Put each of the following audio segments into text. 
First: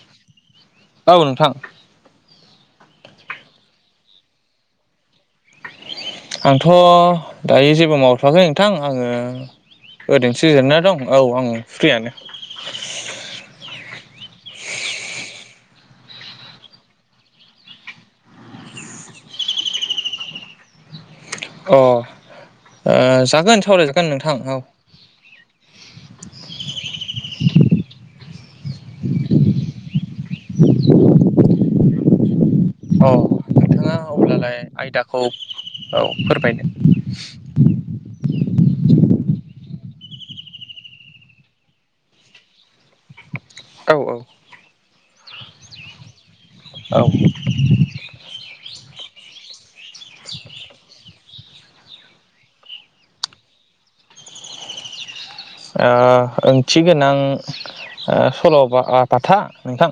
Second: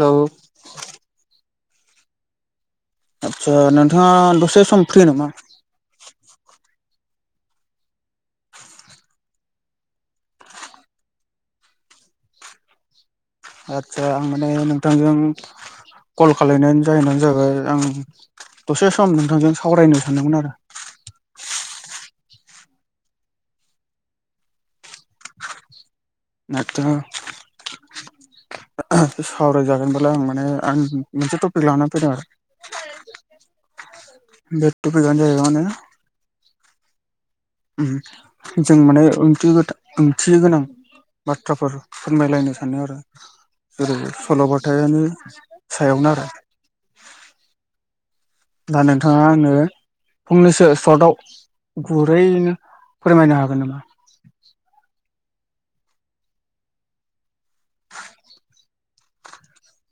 Hello औ नोंथां। आतचा नोंथाङा दसे सम फ्रि नामा? आंथ' दायो जेबो मावथ'वाखै नोंथां आङो ओरैनोसो जिरना दं औ आं फ्रियानो आदसा आं माने नोंथांजों कल खालायनायननि जाहोनानो जाबाय आं दसे सम नोंथांजों सावरायनो सानदोंमोन आरो [inaudible] अ ओ जागोन सावरायजागोन नोंथां औ। [unintelligible] सावराय जागोनबालाय आं माने आं मोनसे टपिक लानानै फैदों आरो औ नोंथाङा अब्लालाय बे आयदाखौ टपिकआनो जाहैबाय माने औ फोरमायनो जों माने ओंथि ओंथि गोनां बाथ्राफोर फोरमायलायनो सानो आरो औ जेरै सल'बथायानो सायावनो आरो औ दा नोंथाङा आंनो फंनैसो सर्टआव गुरैनो फोरमायनो हागोन नामा ओंथि गोनां सल'बा बाथा नोंथां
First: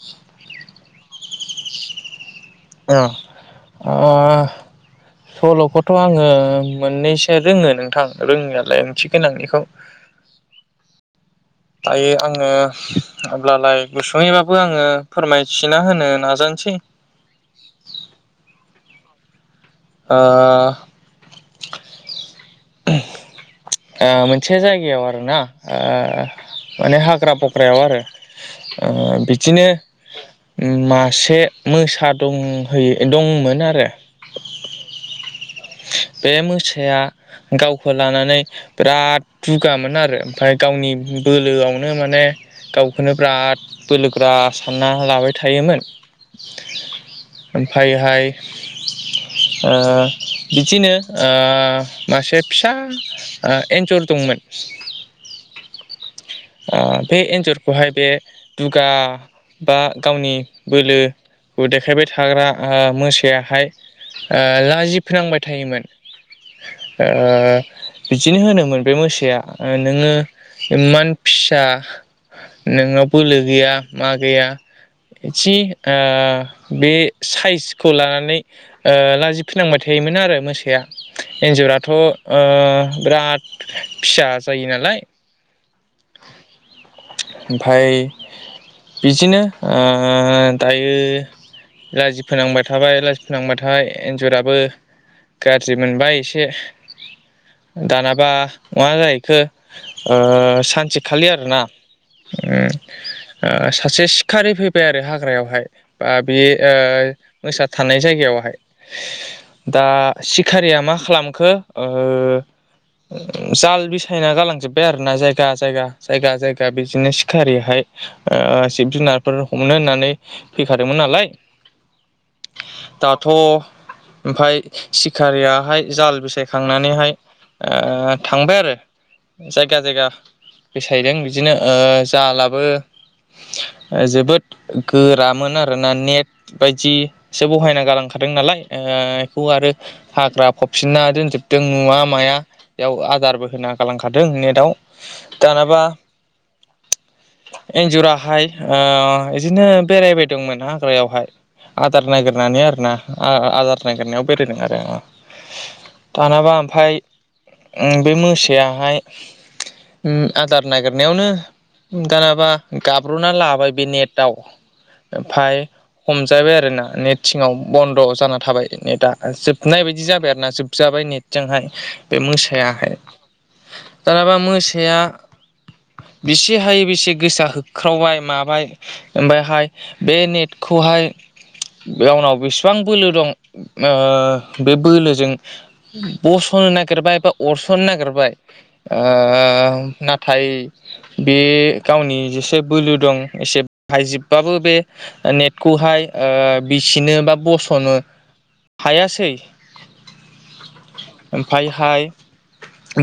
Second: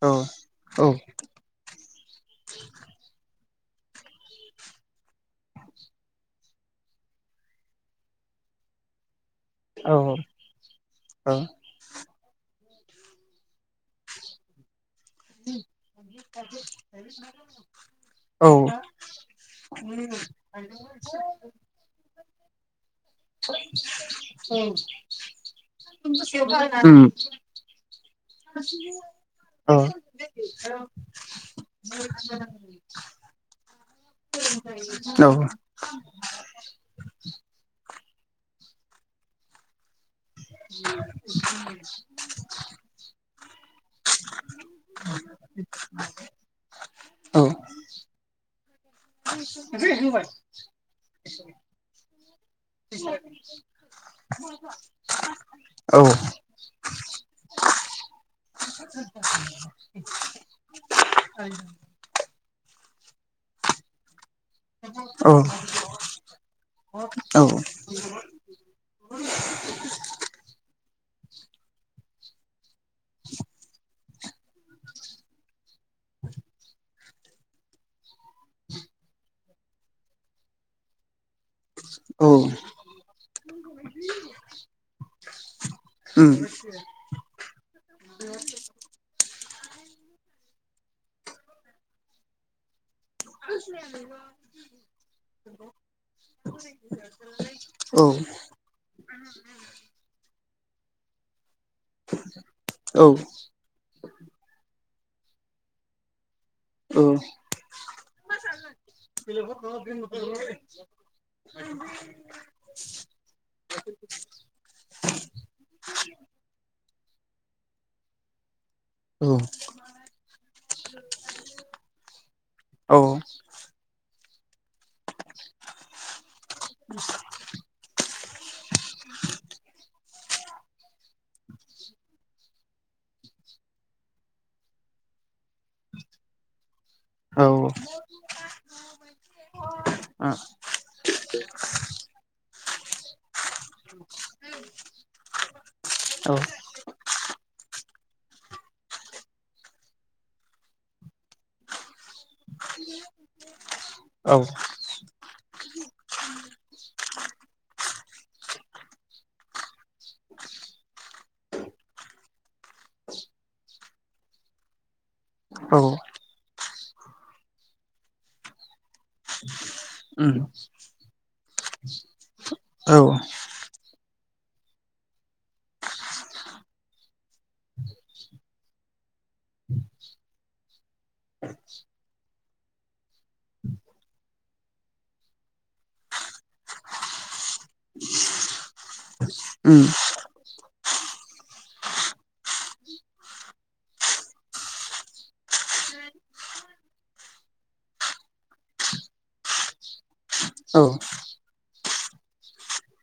औ औ अह अह सल'खौथ' आंङो मोननैसो रोंङो नोंथां रोंङियालाय गोनां बेखौ औ दायो आंङो अब्लालाय गुसुंङैबाबो आंङो फोरमायथिना होनो नाजानोसै औ औ ओ [unintelligible] [unintelligible] ओ मोनसे जायगायाव आर ना उम औ उम औ उम औ उम औ माने हाग्रा फख्रायाव आरो बिदिनो मासे मोसा दंहैयो दं दंमोन आरो औ। बे मोसाया गावखौ लानानै बिराद दुगामोन आरो आरो ओमफ्राय गावनि बोलोआवनो माने गावखौनो लाबाय थायोमोन [inaudible] ओमफ्रायहाय ओ [inaudible] बिदिनो मासे फिसा एन्जर दंमोन बे एन्जरखौहाय बे दुगा बा गावनि बोलो देखायबाय थाग्रा मोसायाहाय लाजि फोनांबाय थायोमोन बिदिनो होनोमोन बे मोसाया नोंङो इमान फिसा नोंनाव बोलो गैया मा गैया इदि ओ बे साइसखौ लानानै ओ लाजिफोनांबाय थायोमोन आरो मोसाया एन्जराथ' ओ बिराद फिसा जायो नालाय ओमफाय बिदिनो ओ दायो लाजि फोनांबाय थाबाय नांबाथाय एन्जराबो गाज्रि मोनबाय एसे दानाबा मा जाहैखो ओ सानसेखालि आरोना ओ सासे सिखारि फैयो आरो हाग्रायावहाय बा बे ओ मोसा थानाय जायगायावहाय दा सिखारिया मा खालामो नोंखो ओ जाल बिसायना गालांजोबाय आरो ना जायगा जायगा जायगा जायगा बिदिनो सिखारिहाय जिब जुनारफोर हमनो होननानै फैखादोंमोन नालाय औ दाथ' ओमफाय सिखारियाहाय जाल बिसायखांनानैहाय ओ थांबाय आरो जायगा जायगा बेसायदों बिदिनो ओ जालाबो जोबोद गोरामोन आरो ना नेट बायदि बिदिसो बहायना गालांखादों नालाय बेखौ आरो औ औ हाग्रा फबसिनना दोनजोबदों नुवा माया बेयाव आदारबो होना गालांखादों नेदाव दानाबा एन्जुराहाय ओ इदिनो बेरायबायदोंमोन हाग्रायावहाय। आदार नागिरनानै आरोना आ आदार नागिरनायाव बेरायदों आरो ओ। दानाबा ओमफाय उ बे मोसायाहाय ओम आदार नागिरनायावनो दानाबा गाब्र'नान लाबाय बे नेटआव। ओमफाय हमजाबाय आरो ना नेट सिंङाव बन्द' जाना थाबाय नेटआ जोब नाय बायदि जाबाय आरो ना जोबजाबाय नेटजोंहाय बे मोसाया। औ दानाबा मोसाया बेसे हायो बेसे गोसा होख्रावबाय माबाय ओमफायहाय बे नेटखौ बहाय बे उनाव बेसेबां बोलो दं ओ बे बोलोजों बस' नो नागिरबाय बा अरस'नो नागिरबाय ओ नाथाय बे गावनि जेसे बोलो दं एसे बाहायजोबबाबो बे नेटखौहाय ओ बिसिनो बा बस'नो हायासै। ओमफायहाय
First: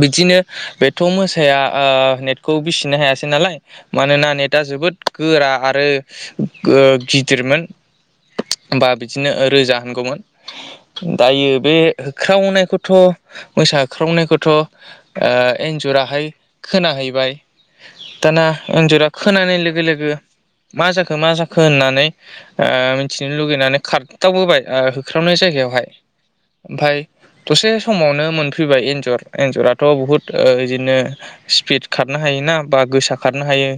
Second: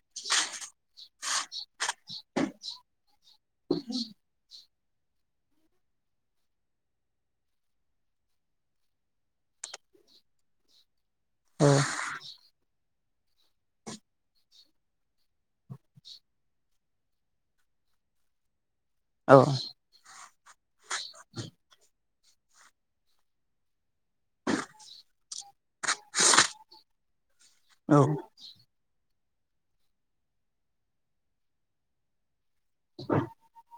बिदिनो बेथ' मोसा या ओ नेटखौ बिसिनो हायासै नालाय मानोना नेटा जोबोद गोरा आरो ओ गिदिरमोन। बा बिदिनो ओ रोजा होनगौमोन दायो बे होख्रावनायखौथ' मोसा होख्रावनायखौथ' ओ एन्जराहाय खोनाहैबाय दाना एन्जरा खोनानाय लोगो लोगो मा जाखो मा जाखो होननानै ओ मिनथिनो लुगैनानै खारथावबोबाय ओ होख्रावनाय जायगायाव। बेवहाय ओमफाय दसे समावनो मोनफैबाय एन्जर एन्जराथ' बहुत ओ बिदिनो स्पिड खारनो हायोना बा गोसा खारनो हायो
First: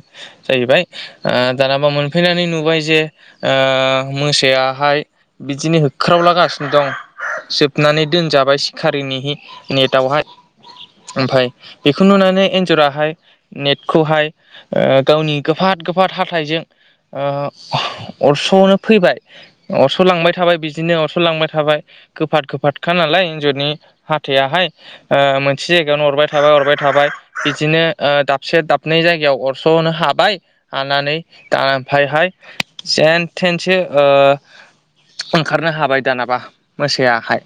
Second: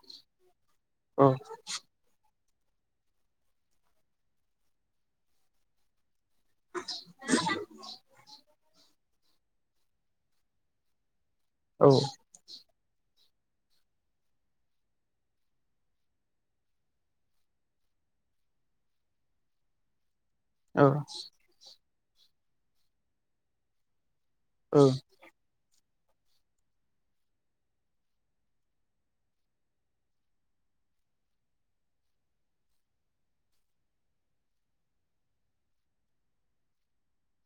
जाहैबाय ओ दानाबा मोनफैनानै नुबाय जे ओ मोसायाहाय बिदिनो होख्रावलागासिनो दं। जोबनानै दोनजाबाय सिखारिनिहि नेटावहाय ओमफाय बेखौ नुनानै एन्जराहाय नेटखौहाय ओ गावनि गोफाद गोफाद हाथाइजों ओ अरस'नो फैबाय अरस' लांबाय थाबाय बिदिनो अरस'लांबाय थाबाय गोफाद गोफादखा नालाय एन्जरनि हाथाइयाहाय ओ मोनसे जायगायावनो अरबाय थाबाय अरबाय थाबाय बिदिनो ओ दाबसे दाबनै जायगायाव अरस'नो हाबाय हानानै दा ओमफायहाय जेन थेनसो ओ ओंखारनो हाबाय दानाबा मोसायाहाय।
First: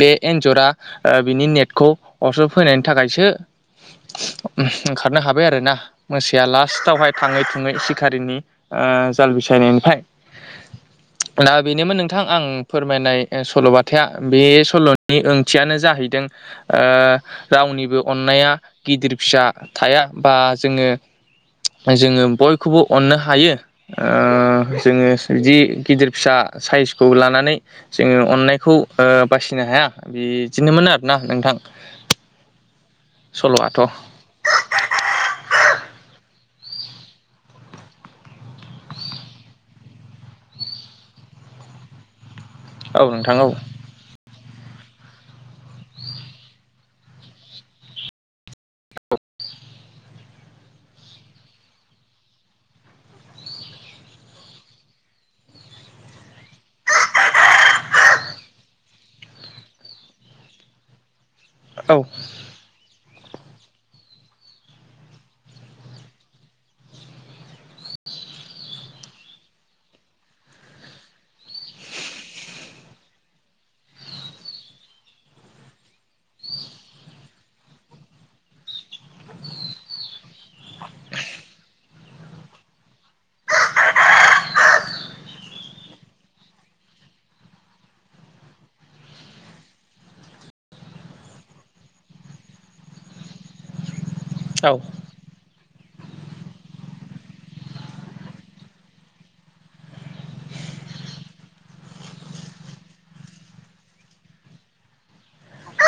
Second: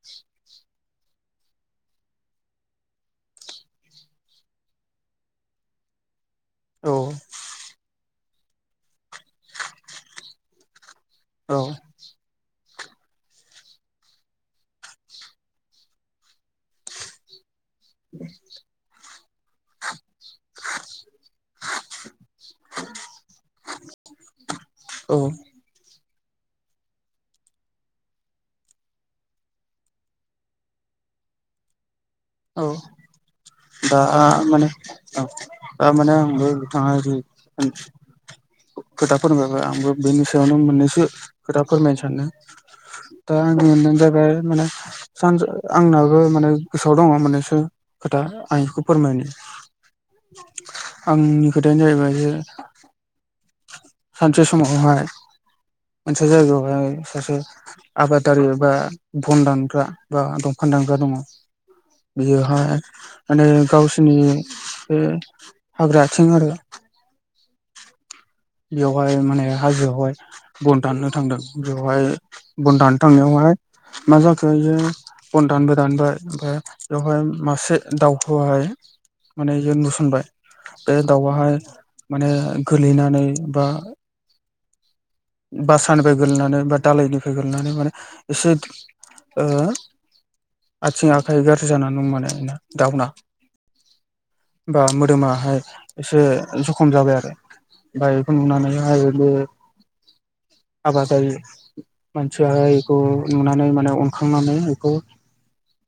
बे एनजरा ओ बिनि नेटखौ अरस फैनायनि थाखायसो ओंखारनो हाबाय आरो ना मोसाया लासथावहाय थाङै थुङै सिख खारिनि ओ जाल बिसायनायनिफ्राय दा बेनोमोन नोंथां आं फोरमायनाय ओ सल'बाथाया बे सल'नि ओंथियानो जाहैदों ओ गावनि अननाया गिदिर फिसा थाया बा जोङो जोङो बयखौबो अननो हायो ओ जोङो बिदि गिदिर फिसा साइसखौ लानानै जोङो अननायखौ ओ बासिनो हाया बिदिनोमोन आरोना। नोंथां। औ सल'आथ' दा माने औ दा माने आंबो [inaudible] खोथा फोरमायबाय आंबो बेनि सायावनो मोननैसो खोथा फोरमायनो सानदों। औ दा नोंथां औ आंनि [inaudible] जाबाय माने सानस आंनाबो माने सोआव दङ मोनैसो खोथा आं बेखौ फोरमायनि। आंनि खोथायानो जाहैबाय जे सानसे समावहाय मोनसे जायगायावहाय सासे आबादारि बा बन दानग्रा बा दंफां दानग्रा दङ औ बियोहाय माने गावसोरनि बे हाग्रा आथिं आरो बेवहाय माने हाजोआवहाय बन दाननो थांदों बेवहाय बन दाननो थांनायावहाय मा जाखो बेयो बन दानबाय दानबाय ओमफ्राय बेयावहाय मासे दाउ हाय माने इयो नुसनबाय बे दाउवाहाय माने गोलैनानै बा बासानिफ्राय गोलैनानै बा दाालायनिफ्राय गोगलैनानै माने एसे ओ आथिं आखाइ गाज्रि जानानानै दं माने दावना औ बा मोदोमाहाय एसे जखम जाबाय आरो बाय बेखौ नुनानैहाय बे आबादारि मानसिया एखौ नुनानै माने अनखांनानै एखौ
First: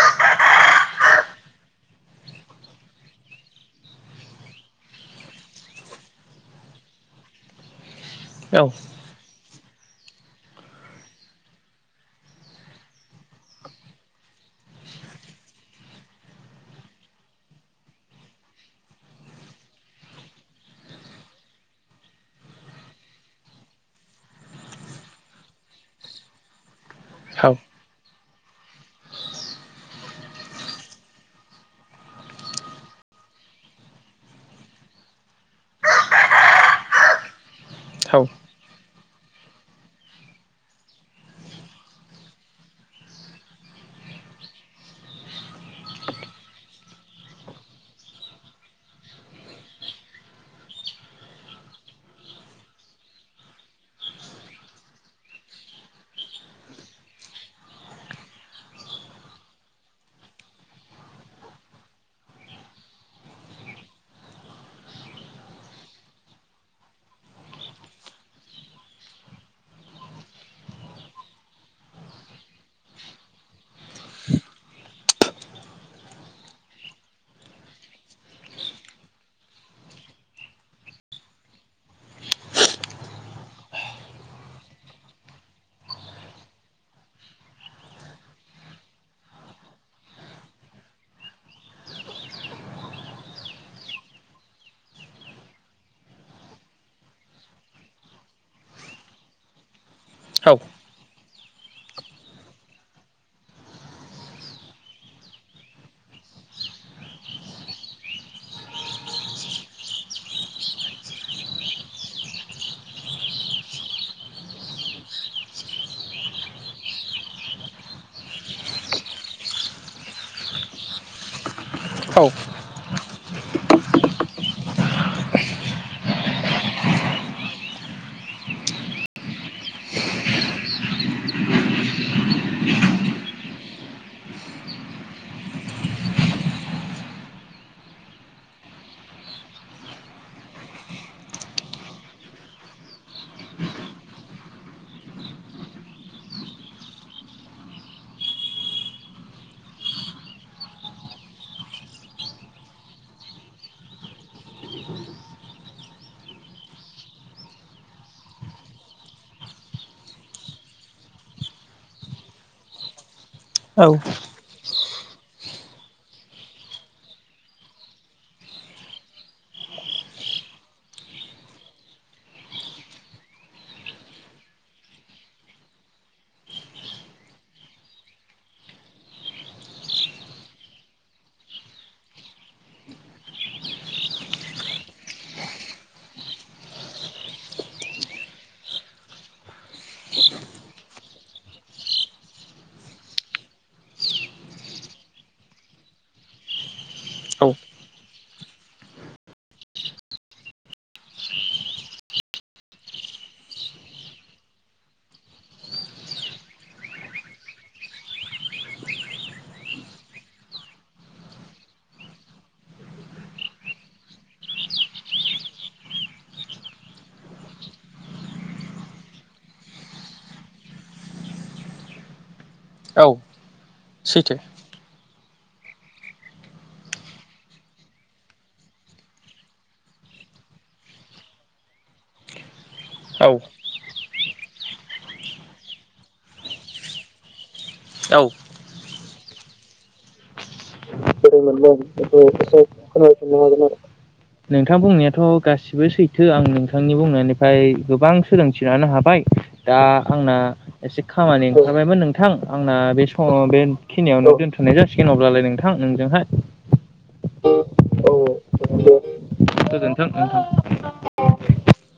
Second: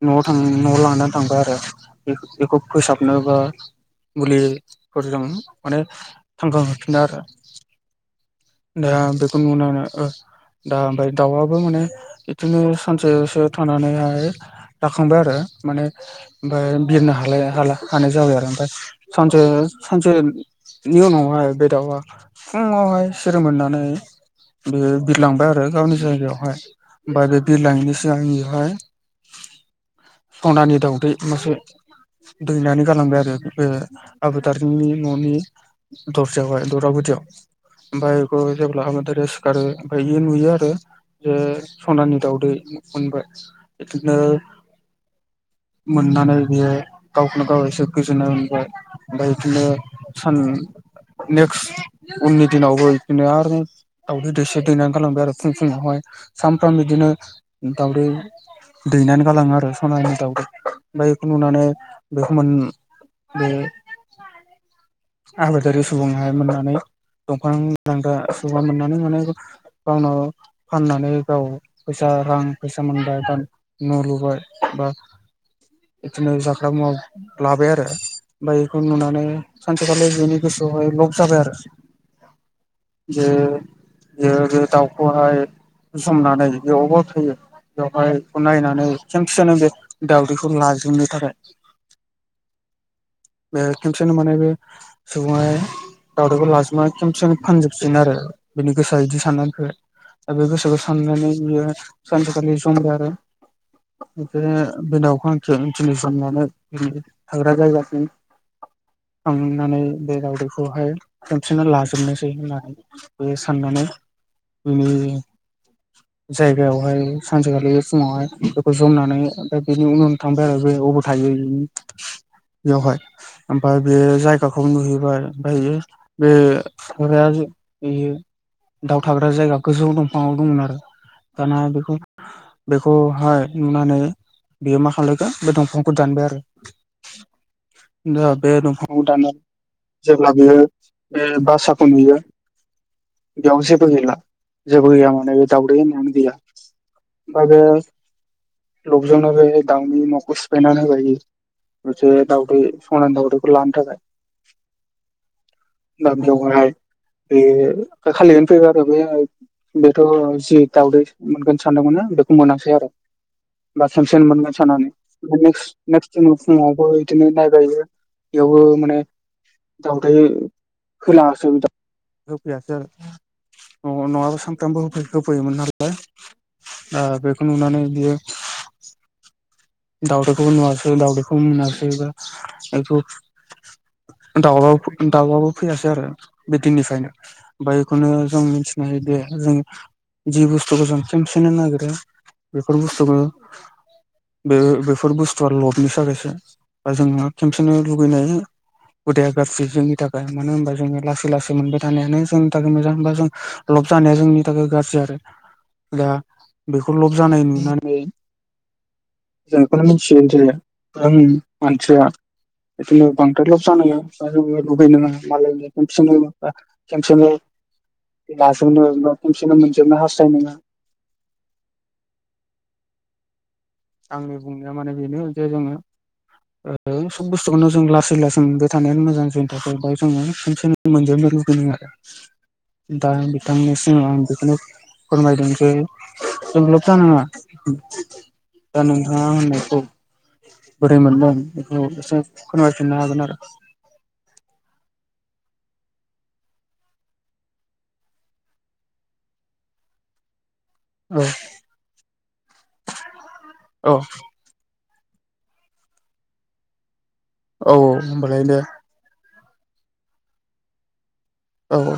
न'आव थां न'आव लांनानै थांबाय आरो बेखौ बेखौ फोसाबनोबा मुलिफोरजों माने थांखां होफिनो आरो औ दा बेखौ नुनानै ओ दा ओमफाय दाउआबो माने इदिनो सानसेसो थानानैहाय राखांबाय आरो माने ओमफाय बिरनो हालाया हाला हानाय जाबाय आरो ओमफाय सानसे सानसे बिनि उनावहाय बे दाउआ फुङाव हाय जों मोननानै बेयो बिरलांबाय आरो गावनि जायगायावहाय ओमबाय बे बिरलाङिनि सिगांनि हाय सनानि दाउदै मासे दैनानै गालांबाय आरो बे आबादारिनि न'नि दरजायावहाय दरजागुदियाव औ ओमफाय बेखौ जेब्ला हाबादारिया सिखारो ओमफाय इयो नुयो आरो जे सनानि दाउदै मोनबाय इदिनो मोननानै बियो गावखौनो गाव एसे गोजोननाय मोनबाय ओमफाय बिदिनो सान नेक्स्ट उननि दिनावबो बिदिनो आरो दावदै दैसे दैनानै गालांबाय आरो फुं फुङावहाय सानफ्राम बिदिनो दाउदै दैनानै गालाङो आरो सनानि दाउखौ ओमफाय बेखौ नुनानै बेखौ मोन बे आबादारि सुबुंङा मोननानै दंफां दानग्रा सुबुङा मोननानै माने गावनो फाननानै गाव फैसा रां फैसा मोनबाय बा न' लुबाय बा बिदिनो जाग्रा मुवा लाबाय आरो ओमफाय इखौ नुनानै सानसेखालि बेनि गोसोआवहाय लब जाबाय आरो जे बेयो बे दाउखौहाय जोमनानै बेयाव ग्रामों बेवहायखौ नायनानै खोनसेनो बे दावदैखौ लाजोबनो थाखाय बे खेमसेनो माने बे सुबुङाहाय दावउदैखौ लाजोबना खेबसेनो फानजोबसिगोन आरो बिनि गोसोआ इदि साननानैख दा बे गोसोखौ साननानै बियो सानसेखालि जंबाय आरो बिदि बे दाउखौ आंखि दिनै जोमनानै बि थाग्रा जायगासिम [inaudible] थांनानै बे दावदैखौहाय खोमसिना लाजोबनोसै होननानै बेयो साननानै बे जायगायावहाय सानसेखालि फुङावहाय बेखौ जमनानै दा बेनि उन उन थांबाय आरो बे अबाव थायो इनि औ अहाय ओमफाय बे जायगाखौ नुहैबाय ओमफाय इयो बे हाबाया बेयो दाउ थाग्रा जायगा गोजौ दंफाङाव दंमोन आरो दाना बेखौ बेखौहाय नुनानै बेयो मा खालायखो बे दंफांखौ दानबाय आरो दा बे दंफां खौ दानो जेब्ला बियो बे बासाखौ नुयो बेयाव जेबो गैला जेबो गैया माने दाउदै होननायानो गैया बा बे लफजोंनो बे दाउनि न'खौ सिफायनानै होबाय बियो मोनसे दाउदै स'नानि दाउदैखौ लानो थाखाय दा बेवहाय बे खालिनो फैबाय आरो बे बेथ' जि दावदै मोनगोन सानदोंमोनना बेखौ मोनासै आरो औ बा सानसेनो मोनगोन साननानै बे नेक्स्ट नेकस्ट दिनाव फुङावबो इदिनो नायबाय बियो बेयावबो माने दावदै होलाङासै [unintelligible] होफैयासै आरो नङा नङाबा सानफ्रामबो होफै-होफैयोमोन नालाय ओ बेखौ नुनानै बियो दाउदैखौबो नुवासै दाउदैखौबो मोनासै बा [unintelligible] दाउआ दाउआबो फैयासै आरो बे दिननिफ्रायनो ओमफ्राय बेखौनो जों मिथिनो जे जों जि बुस्थुखौ जों खेनसेनो नागिरो बेफोर बुस्थुखौ बे बेफोर बुस्थुआ लबनि थाखायसो बा जोङो खेनसेनो लुगैनाय हुदाया गाब्रि जोंनि थाखाय मानो होनबा जोङो लासै लासै मोनबाय थानायानो जोंनि थाखाय मोजां होनबा जों लब जा नाया जोंनि थाखाय गाज्रि आरो दा बेखौ लब जानाय नुनानै जों बेखौनो मिथियो जे [unintelligible] मानसिया बिदिनो बांद्राय लस जानाङा बा जोङो लुबैनाङा मालायनि [unintelligible] बे लाजोबनो बा खनसेनो मोनजोबनो हास्थाय नाङा औ सैथो आंनि बुंनाया माने बेनो जे जोङो ओ सब बुस्थुखौनो जों लासै लासै मोनबाय थानायानो मोजां जोंनि थाखाय बा जोङो खनसेनो मोनजोबनो [unintelligible] दा औ बिथांनि सिमाव आं बेखौनो फोरमायदों जे जों लब जानाङा औ दा नोंथाङा आंनो [unintelligible] हागोन आरो नोंथां बुंनाया थ' गासिबो सैथो आं नोंथांनि बुंनायनिफ्राय गोबां सोलोंथि लानो हाबाय दा आंना एसे औ खामानि ओंखारबायमोन नोंथां आंना बे समाव औ बेखिनियावनो दोनथ'नाय जासिगोन अब्लालाय नोंथां नोंजोंहाय औ होमबालाय दे गोजोनथों नोंथां औ औ